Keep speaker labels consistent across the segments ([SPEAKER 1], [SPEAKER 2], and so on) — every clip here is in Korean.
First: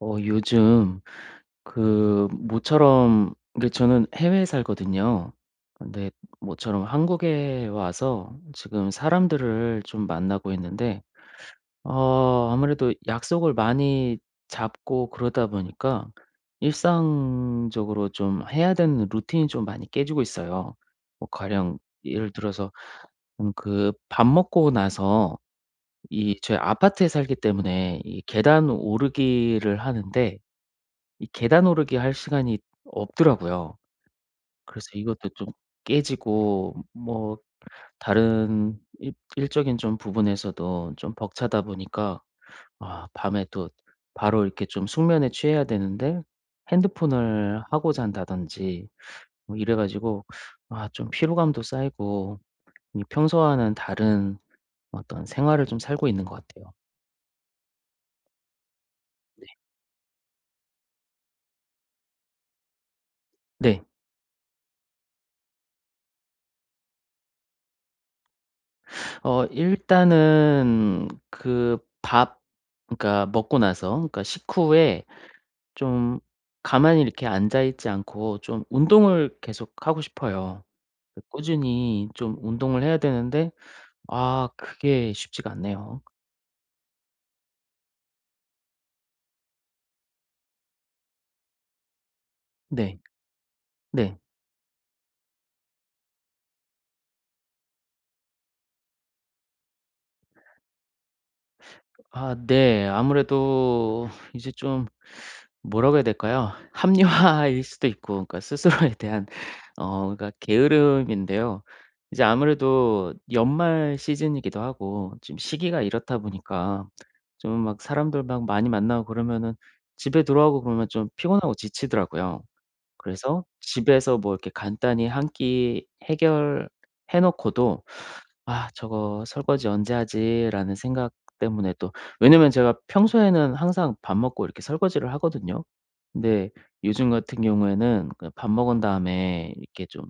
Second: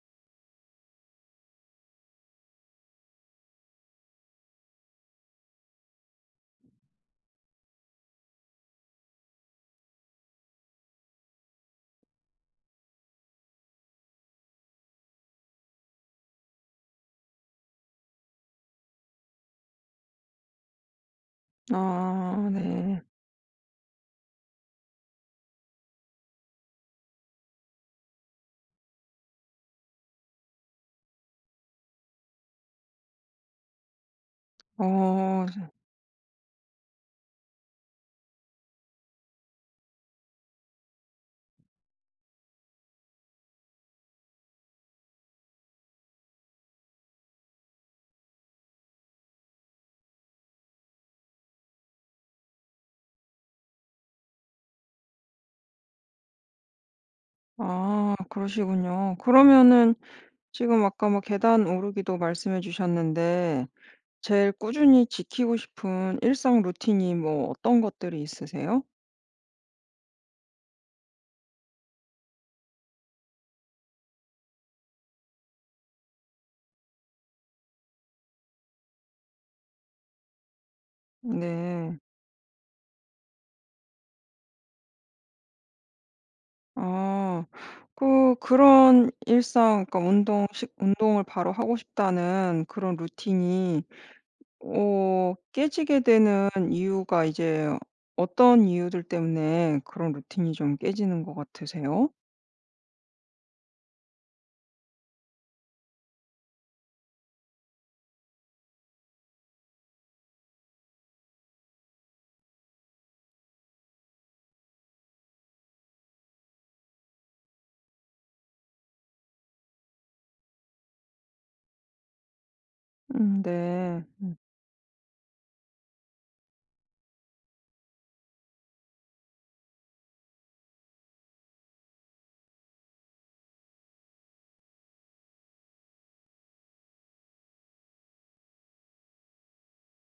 [SPEAKER 1] 어 요즘 그 모처럼 그 저는 해외에 살거든요. 근데 모처럼 한국에 와서 지금 사람들을 좀 만나고 있는데 어 아무래도 약속을 많이 잡고 그러다 보니까 일상적으로 좀 해야 되는 루틴이 좀 많이 깨지고 있어요. 뭐 가령 예를
[SPEAKER 2] 아
[SPEAKER 1] 들어서
[SPEAKER 2] 네.
[SPEAKER 1] 음 그 밥 먹고 나서 이 저희 아파트에 살기 때문에 이 계단 오르기를 하는데 이 계단 오르기 할 시간이 없더라고요. 그래서 이것도
[SPEAKER 2] 어.
[SPEAKER 1] 좀 깨지고 뭐 다른 일 일적인 좀 부분에서도 좀 벅차다 보니까 아 밤에 또 바로 이렇게 좀 숙면에 취해야 되는데 핸드폰을 하고 잔다든지 어 이래 가지고 아 좀 피로감도 쌓이고 이 평소와는 다른 어떤 생활을 좀 살고 있는 것 같아요.
[SPEAKER 2] 아 그러시군요.
[SPEAKER 1] 네.
[SPEAKER 2] 그러면은 지금 아까 막 계단 오르기도 말씀해 주셨는데
[SPEAKER 1] 네.
[SPEAKER 2] 제일 꾸준히 지키고 싶은 일상 루틴이 뭐 어떤 것들이 있으세요?
[SPEAKER 1] 어 일단은 그 밥 그러니까 먹고 나서 그러니까 식후에 좀 가만히 이렇게 앉아 있지 않고 좀 운동을 계속하고 싶어요. 그
[SPEAKER 2] 네.
[SPEAKER 1] 꾸준히 좀 운동을 해야 되는데 아 그게 쉽지가 않네요.
[SPEAKER 2] 아. 그 그런 일상 그러니까 운동 식 운동을 바로 하고 싶다는 그런
[SPEAKER 1] 네.
[SPEAKER 2] 루틴이
[SPEAKER 1] 네.
[SPEAKER 2] 어 깨지게 되는 이유가 이제 어떤 이유들 때문에 그런 루틴이 좀 깨지는 것 같으세요?
[SPEAKER 1] 아 네. 아무래도 이제 좀 뭐라고 해야 될까요? 합리화일 수도 있고 그러니까 스스로에 대한 어 그러니까 게으름인데요. 이제 아무래도 연말 시즌이기도 하고 지금 시기가 이렇다 보니까 좀 막 사람들 막 많이 만나고 그러면은 집에 들어오고 그러면 좀 피곤하고 지치더라고요.
[SPEAKER 2] 음
[SPEAKER 1] 그래서
[SPEAKER 2] 네.
[SPEAKER 1] 집에서 뭐
[SPEAKER 2] 음.
[SPEAKER 1] 이렇게 간단히 한 끼 해결해 놓고도 '아 저거 설거지 언제 하지?'라는 생각 때문에 또 왜냐면 제가 평소에는 항상 밥 먹고 이렇게 설거지를 하거든요. 근데 요즘 같은 경우에는 그냥 밥 먹은 다음에 이렇게 좀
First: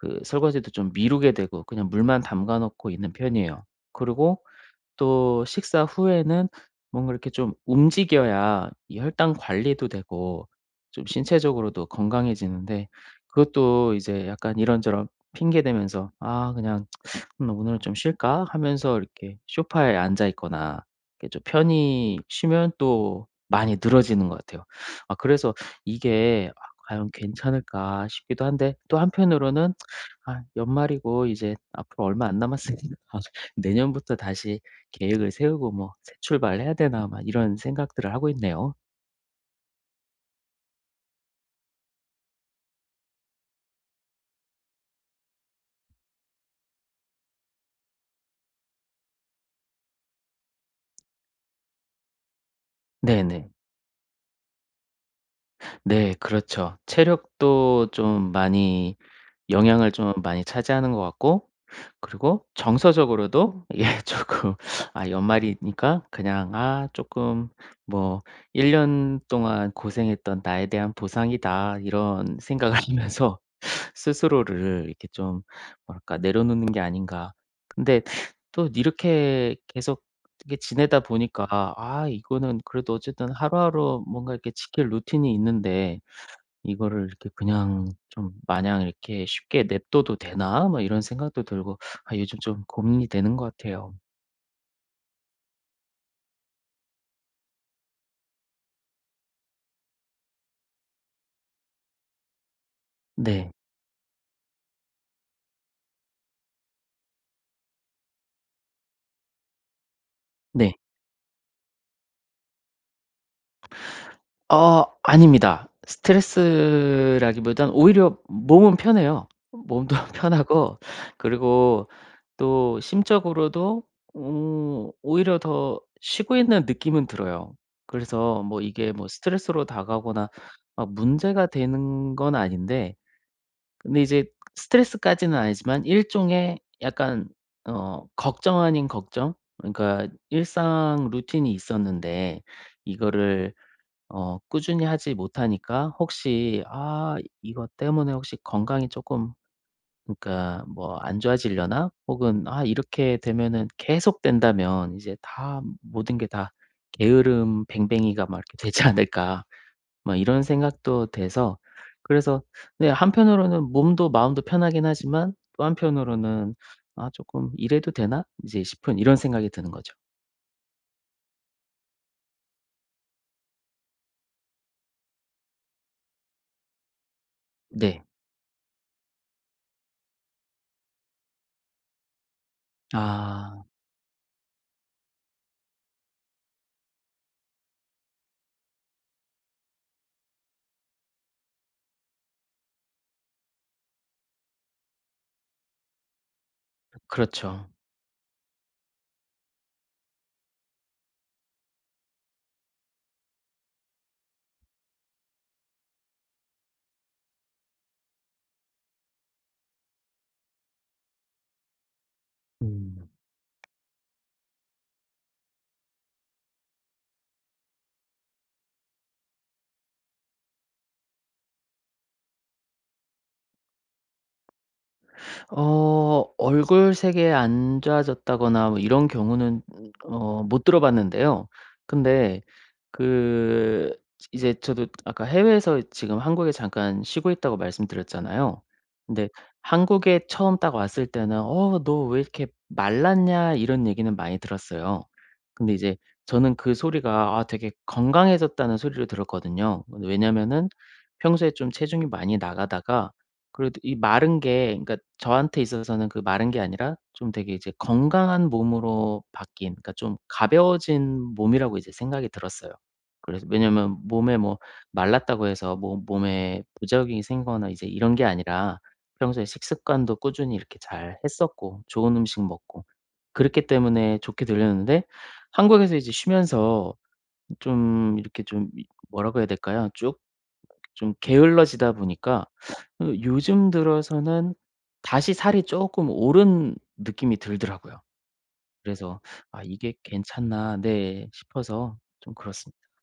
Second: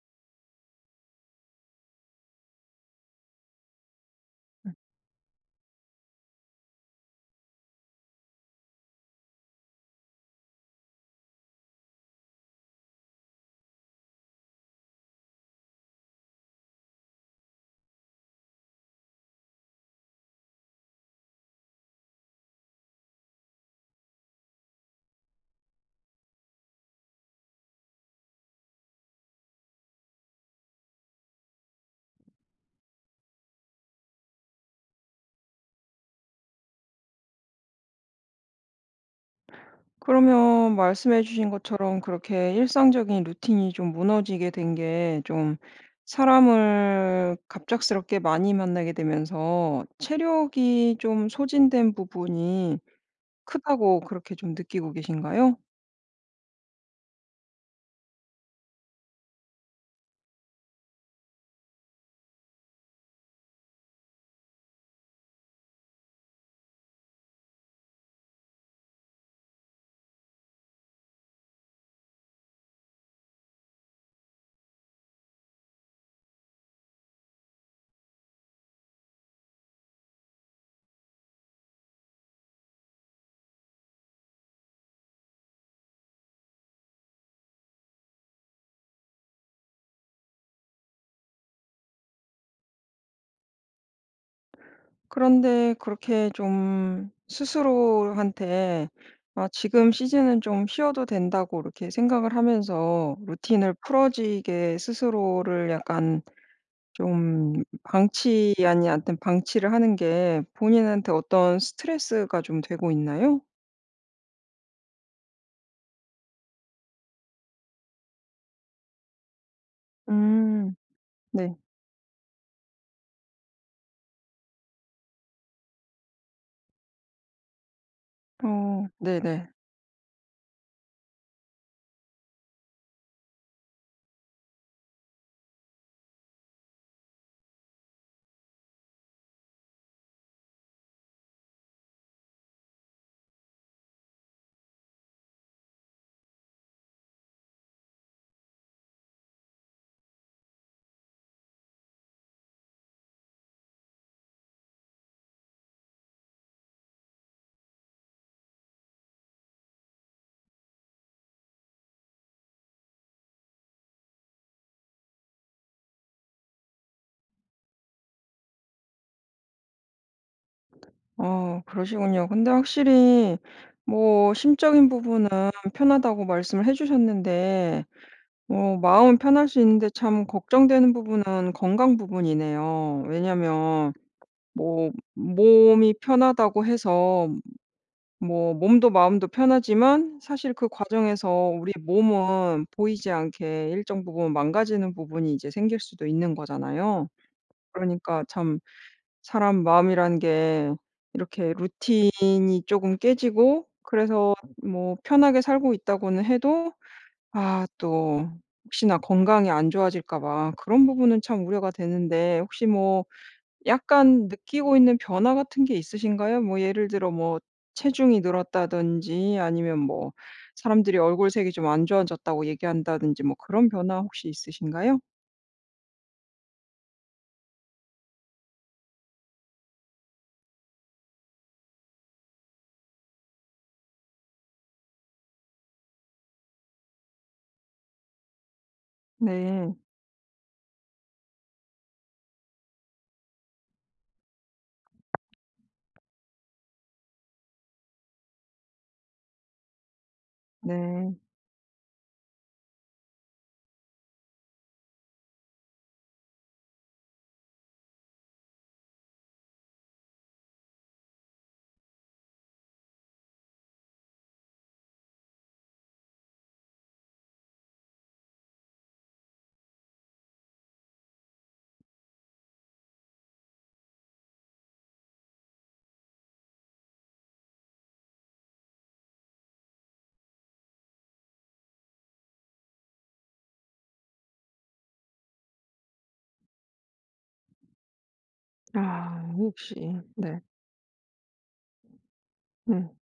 [SPEAKER 1] 그 설거지도 좀 미루게 되고 그냥 물만 담가 놓고 있는 편이에요. 그러고
[SPEAKER 2] 음.
[SPEAKER 1] 또 식사 후에는 뭔가 이렇게 좀 움직여야 이 혈당 관리도 되고 좀 신체적으로도 건강해지는데 그것도 이제 약간 이런저런 핑계 대면서 '아 그냥 나 오늘은 좀 쉴까?' 하면서 이렇게 소파에 앉아 있거나 이렇게 좀 편히 쉬면 또 많이 늘어지는 것 같아요. 아 그래서 '이게 아 과연 괜찮을까?' 싶기도 한데 또 한편으로는 '아 연말이고 이제 앞으로 얼마 안 남았으니까 내년부터 다시 계획을 세우고 뭐 새 출발 해야 되나?' 막 이런 생각들을 하고 있네요.
[SPEAKER 2] 그러면 말씀해 주신 것처럼 그렇게 일상적인 루틴이 좀 무너지게 된 게 좀 사람을 갑작스럽게 많이 만나게 되면서 체력이 좀 소진된 부분이
[SPEAKER 1] 네네.
[SPEAKER 2] 크다고 그렇게 좀 느끼고 계신가요?
[SPEAKER 1] 네 그렇죠. 체력도 좀 많이 영향을 좀 많이 차지하는 것 같고 그리고 정서적으로도 이게 쪼끔 아 연말이니까 그냥 아 쪼끔 뭐 '1 년 동안 고생했던 나에 대한 보상이다.' 이런 생각을 하면서 스스로를 이렇게 좀 뭐랄까 내려놓는 게 아닌가. 근데 또 이렇게 계속 이렇게 지내다 보니까 '아 이거는 그래도 어쨌든 하루하루 뭔가 이렇게 지킬 루틴이 있는데 이거를 이렇게 그냥 좀 마냥 이렇게 쉽게 냅둬도 되나?' 뭐 이런 생각도 들고 아 요즘 좀 고민이 되는 것 같아요.
[SPEAKER 2] 그런데 그렇게 좀 스스로한테 아 지금 시즌은 좀 쉬어도 된다고 그렇게 생각을 하면서
[SPEAKER 1] 네.
[SPEAKER 2] 루틴을 풀어지게 스스로를 약간 좀 방치 아니 아무튼 방치를 하는 게
[SPEAKER 1] 네.
[SPEAKER 2] 본인한테 어떤 스트레스가 좀 되고 있나요?
[SPEAKER 1] 아 아닙니다. 스트레스라기 보단 오히려 몸은 편해요. 몸도
[SPEAKER 2] 음.
[SPEAKER 1] 편하고
[SPEAKER 2] 네.
[SPEAKER 1] 그리고 또 심적으로도 음 오히려 더 쉬고 있는 느낌은 들어요. 그래서 뭐
[SPEAKER 2] 어
[SPEAKER 1] 이게 뭐
[SPEAKER 2] 네네.
[SPEAKER 1] 스트레스로 다가오거나 문제가 되는 건 아닌데 근데 이제 스트레스까지는 아니지만 일종의 약간 어 걱정 아닌 걱정? 그러니까 일상 루틴이 있었는데 이거를 어 꾸준히 하지 못하니까 혹시 '아 이것 때문에 혹시 건강이 쪼끔 그러니까 뭐 안 좋아지려나?' 혹은 '아 이렇게 되면은 계속 된다면 이제 다 모든 게 다 게으름뱅뱅이가 막 이렇게 되지 않을까.' 막 이런 생각도 돼서 그래서 네 한편으로는 몸도 마음도 편하긴 하지만 또 한편으로는 '아 쪼끔 이래도 되나?' 이제 싶은 이런 생각이 드는 거죠.
[SPEAKER 2] 어 그러시군요. 근데 확실히 뭐 심적인 부분은 편하다고 말씀을 해 주셨는데
[SPEAKER 1] 네.
[SPEAKER 2] 뭐 마음은 편할 수 있는데 참 걱정되는 부분은 건강 부분이네요.
[SPEAKER 1] 아.
[SPEAKER 2] 왜냐하면 뭐 몸이 편하다고 해서 뭐 몸도 마음도 편하지만 사실 그 과정에서 우리 몸은 보이지 않게 일정 부분 망가지는 부분이 이제 생길 수도 있는 거잖아요.
[SPEAKER 1] 그렇죠.
[SPEAKER 2] 그러니까 참 사람 마음이란 게 이렇게 루틴이 쪼금 깨지고 그래서 뭐 편하게 살고 있다고는 해도 아 또 혹시나 건강이 안 좋아질까 봐 그런 부분은 참 우려가 되는데 혹시 뭐
[SPEAKER 1] 음.
[SPEAKER 2] 약간 느끼고 있는 변화 같은 게 있으신가요? 뭐 예를 들어 뭐 체중이 늘었다든지 아니면 뭐 사람들이 얼굴색이 좀 안 좋아졌다고 얘기한다든지 뭐 그런 변화 혹시 있으신가요?
[SPEAKER 1] 어 얼굴색이 안 좋아졌다거나 뭐 이런 경우는 어 못 들어 봤는데요. 근데 그 이제 저도 아까 해외에서 지금 한국에 잠깐 쉬고 있다고 말씀드렸잖아요. 근데
[SPEAKER 2] 네.
[SPEAKER 1] 한국에 처음 딱 왔을 때는 "어 너 왜 이렇게 말랐냐?" 이런 얘기는 많이 들었어요. 근데 이제 저는 그 소리가 아 되게 건강해졌다는 소리로 들었거든요. 왜냐하면은
[SPEAKER 2] 네.
[SPEAKER 1] 평소에 좀 체중이 많이 나가다가 그래도 이 마른 게 그러니까 저한테 있어서는 그 마른 게 아니라 좀 되게 이제 건강한 몸으로 바뀐 그러니까 좀 가벼워진 몸이라고 이제 생각이 들었어요. 그래서 왜냐하면 몸에 뭐 말랐다고 해서 뭐 몸에 부작용이 생기거나 이제 이런 게 아니라 평소에 식습관도 꾸준히 이렇게 잘 했었고 좋은 음식 먹고 그렇기 때문에 좋게 들렸는데 한국에서 이제 쉬면서 좀 이렇게 좀 이 뭐라고 해야 될까요? 쭉 좀 게을러지다 보니까 어 요즘 들어서는 다시 살이 쪼끔 오른 느낌이 들더라고요. 그래서
[SPEAKER 2] 아
[SPEAKER 1] '아 이게
[SPEAKER 2] 혹시 네.
[SPEAKER 1] 괜찮나' 네 싶어서 좀 그렇습니다.
[SPEAKER 2] 음.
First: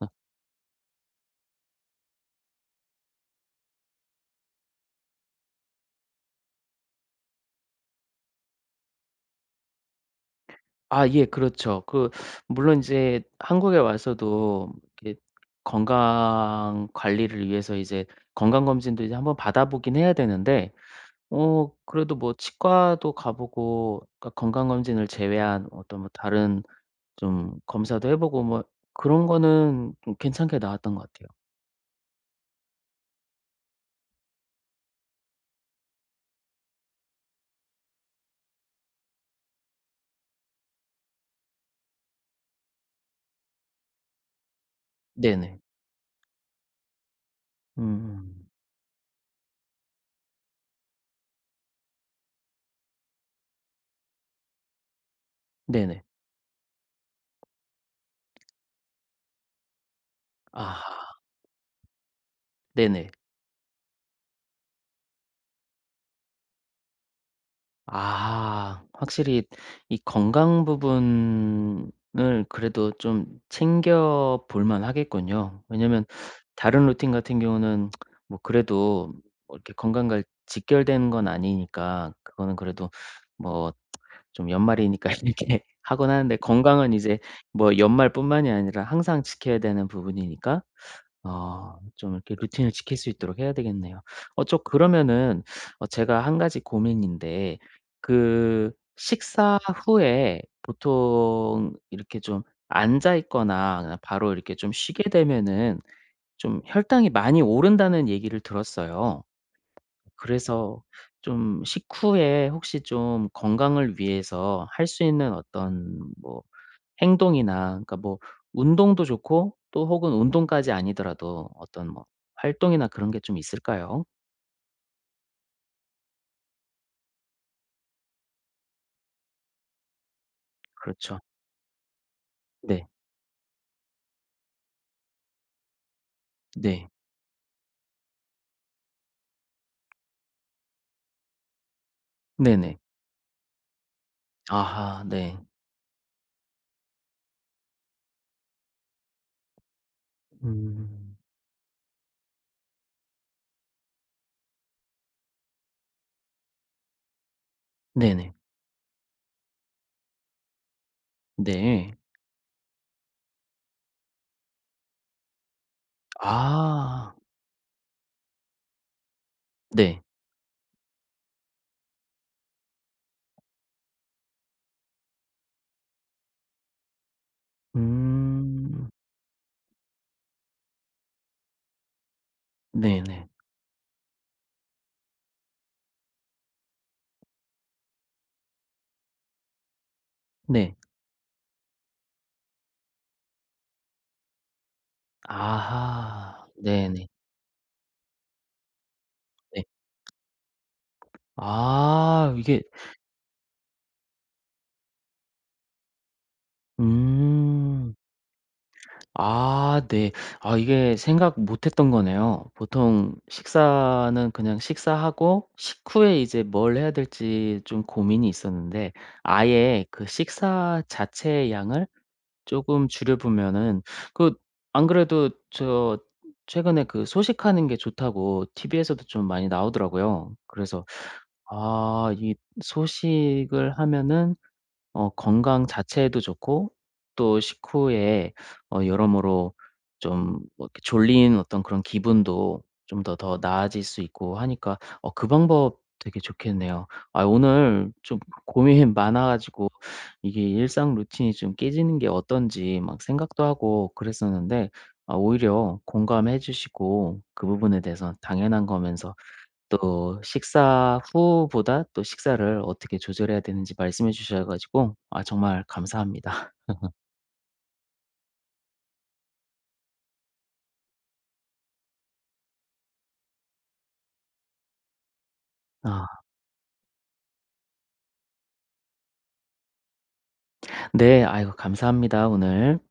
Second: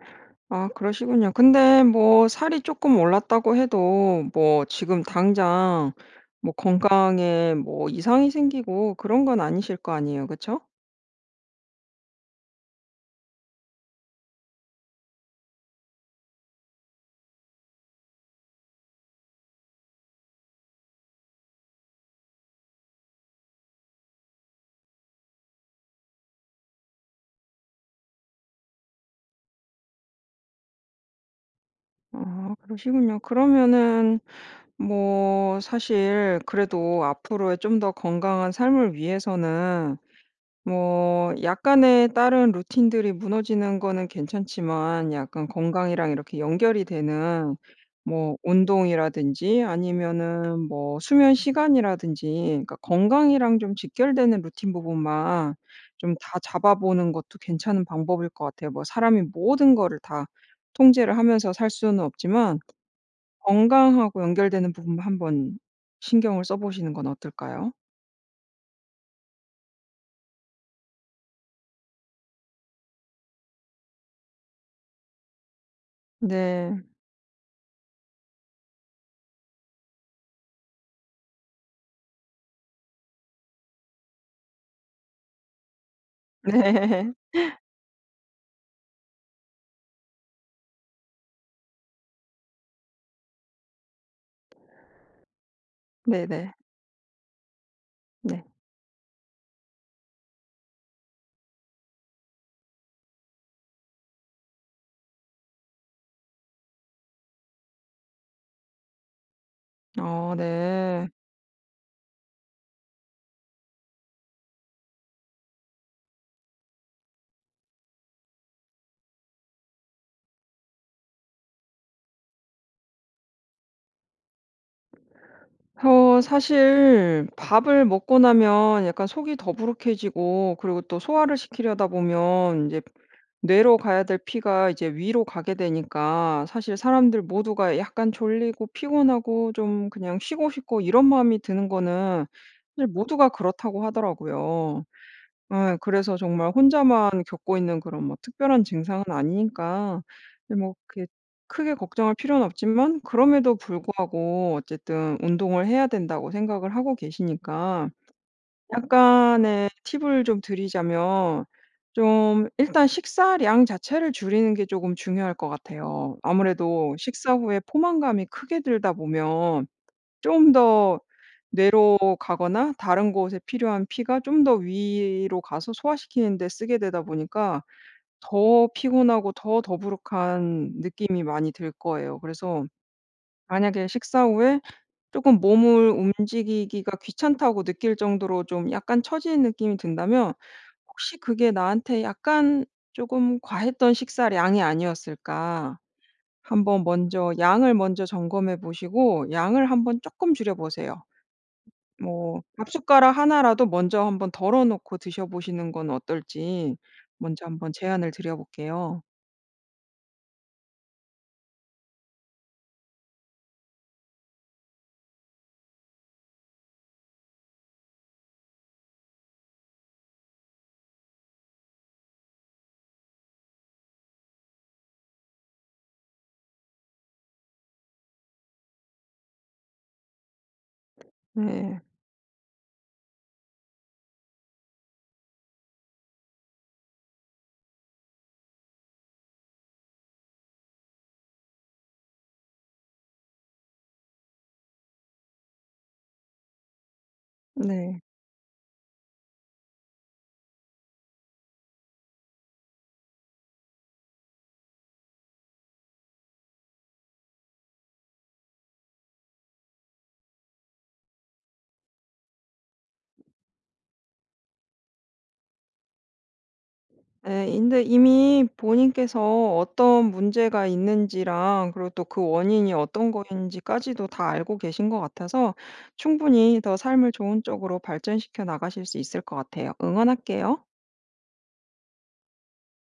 [SPEAKER 2] 아 그러시군요. 근데 뭐 살이 쪼끔 올랐다고 해도 뭐 지금 당장 뭐 건강에 뭐 이상이 생기고 그런 건 아니실 거 아니에요. 그쵸?
[SPEAKER 1] 아 예. 그렇죠. 그 물론 인제 한국에 와서도 그 건강 관리를 위해서 이제 건강검진도 이제 한번 받아 보긴 해야 되는데 어 그래도 뭐 치과도 가 보고 그러니까 건강검진을 제외한 어떤 뭐 다른 좀 검사도 해 보고 뭐 그런 거는 좀 괜찮게 나왔던 것 같아요.
[SPEAKER 2] 아 그러시군요. 그러면은 뭐 사실 그래도 앞으로의 좀 더 건강한 삶을 위해서는 뭐 약간의 다른 루틴들이 무너지는 거는 괜찮지만 약간
[SPEAKER 1] 네네.
[SPEAKER 2] 건강이랑 이렇게 연결이 되는 뭐
[SPEAKER 1] 음.
[SPEAKER 2] 운동이라든지 아니면은 뭐 수면시간이라든지 그러니까 건강이랑 좀 직결되는 루틴 부분만
[SPEAKER 1] 네네.
[SPEAKER 2] 좀 다잡아보는 것도 괜찮은 방법일 것 같아요. 뭐 사람이 모든 거를 다 통제를
[SPEAKER 1] 아.
[SPEAKER 2] 하면서 살 수는 없지만
[SPEAKER 1] 네네.
[SPEAKER 2] 건강하고 연결되는 부분만 한번 신경을 써보시는 건 어떨까요?
[SPEAKER 1] 아. 확실히 이 건강 부분을 그래도 좀 챙겨 볼 만하겠군요. 왜냐면
[SPEAKER 2] 네.
[SPEAKER 1] 다른 루틴 같은 경우는 뭐 그래도 뭐 이렇게 건강과 직결된 건 아니니까 그거는 그래도 뭐 좀 연말이니까 이렇게 하곤 하는데 건강은
[SPEAKER 2] 네.
[SPEAKER 1] 이제 뭐 연말뿐만이 아니라 항상 지켜야 되는 부분이니까 아 좀 이렇게 루틴을 지킬 수 있도록 해야 되겠네요. 어 저 그러면은 어 제가 1
[SPEAKER 2] 네네.
[SPEAKER 1] 가지 고민인데
[SPEAKER 2] 네.
[SPEAKER 1] 그 '식사 후에 보통 이렇게 좀 앉아 있거나 그냥 바로 이렇게 좀 쉬게 되면은 좀 혈당이 많이 오른다.'는 얘기를 들었어요.
[SPEAKER 2] 어
[SPEAKER 1] 그래서
[SPEAKER 2] 네.
[SPEAKER 1] 좀 식후에 혹시 좀 건강을 위해서 할 수 있는 어떤 뭐 행동이나 그러니까 뭐 운동도 좋고 또 혹은 운동까지 아니더라도 어떤 뭐 활동이나 그런 게 좀 있을까요?
[SPEAKER 2] 어 사실 밥을 먹고 나면 약간 속이 더부룩해지고 그러고 또
[SPEAKER 1] 그렇죠.
[SPEAKER 2] 소화를 시키려다 보면 인제
[SPEAKER 1] 네.
[SPEAKER 2] 뇌로 가야 될 피가 이제 위로 가게 되니까 사실
[SPEAKER 1] 네.
[SPEAKER 2] 사람들 모두가 약간 졸리고 피곤하고 좀 그냥 쉬고 싶고 이런 마음이 드는 거는
[SPEAKER 1] 네네.
[SPEAKER 2] 사실 모두가 그렇다고 하더라고요.
[SPEAKER 1] 아하 네.
[SPEAKER 2] 예 그래서 정말 혼자만 겪고 있는 그런 뭐 특별한 증상은 아니니까 그게 뭐 그게
[SPEAKER 1] 음.
[SPEAKER 2] 크게 걱정할 필요는 없지만 그럼에도 불구하고 어쨌든 운동을 해야 된다고 생각을 하고 계시니까
[SPEAKER 1] 네네.
[SPEAKER 2] 약간의 팁을 좀 드리자면
[SPEAKER 1] 네.
[SPEAKER 2] 좀 일단 식사량 자체를 줄이는 게 쪼금 중요할 것 같아요. 아무래도
[SPEAKER 1] 아.
[SPEAKER 2] 식사 후에 포만감이 크게 들다 보면
[SPEAKER 1] 네.
[SPEAKER 2] 좀 더 뇌로 가거나 다른 곳에 필요한 피가 좀 더 위로 가서 소화시키는 데 쓰게 되다 보니까 더
[SPEAKER 1] 음
[SPEAKER 2] 피곤하고 더 더부룩한 느낌이 많이 들 거예요. 그래서
[SPEAKER 1] 네네.
[SPEAKER 2] 만약에 식사 후에 쪼금 몸을 움직이기가 귀찮다고 느낄 정도로 좀 약간 처지는 느낌이 든다면
[SPEAKER 1] 네.
[SPEAKER 2] '혹시 그게 나한테 약간 쪼금 과했던 식사량이 아니었을까?'
[SPEAKER 1] 아하
[SPEAKER 2] 한번
[SPEAKER 1] 네네.
[SPEAKER 2] 먼저 양을 먼저 점검해 보시고
[SPEAKER 1] 네.
[SPEAKER 2] 양을 한번 쪼끔 줄여 보세요.
[SPEAKER 1] 아
[SPEAKER 2] 뭐
[SPEAKER 1] 이게
[SPEAKER 2] 밥숟가락 1 라도 먼저 한번 덜어 놓고 드셔보시는 건 어떨지 먼저 한번
[SPEAKER 1] 음.
[SPEAKER 2] 제안을 드려 볼게요.
[SPEAKER 1] 아 네. 아 이게 생각 못 했던 거네요. 보통 식사는 그냥 식사하고 식후에 이제 뭘 해야 될지 좀 고민이 있었는데 아예 그 식사 자체의 양을 쪼금 줄여 보면은 그 안 그래도 저 최근에 그 소식하는 게 좋다고 TV에서도 좀 많이 나오더라고요. 그래서
[SPEAKER 2] 예.
[SPEAKER 1] 아 이 소식을 하면은 어 건강 자체에도 좋고 또 식후에 어 여러모로 좀 뭐 이렇게 졸린 어떤 그런 기분도 좀 더 더 나아질 수 있고 하니까 어 그 방법 되게 좋겠네요. 아유 오늘
[SPEAKER 2] 네.
[SPEAKER 1] 좀 고민이 많아 가지고 이게 일상 루틴이 좀 깨지는 게 어떤지 막 생각도 하고 그랬었는데 아 오히려 공감해 주시고 그 부분에 대해서 당연한 거면서 또 식사 후보다 또 식사를 어떻게 조절해야 되는지 말씀해 주셔 가지고 아 정말 감사합니다.
[SPEAKER 2] 예. 인데 이미 본인께서 어떤 문제가 있는지랑 그리고 또 그 원인이 어떤 거인지까지도 다 알고 계신 것 같아서
[SPEAKER 1] 아
[SPEAKER 2] 충분히 더 삶을 좋은 쪽으로 발전시켜 나가실 수 있을 것 같아요. 응원할게요.
[SPEAKER 1] 네 아이고 감사합니다 오늘.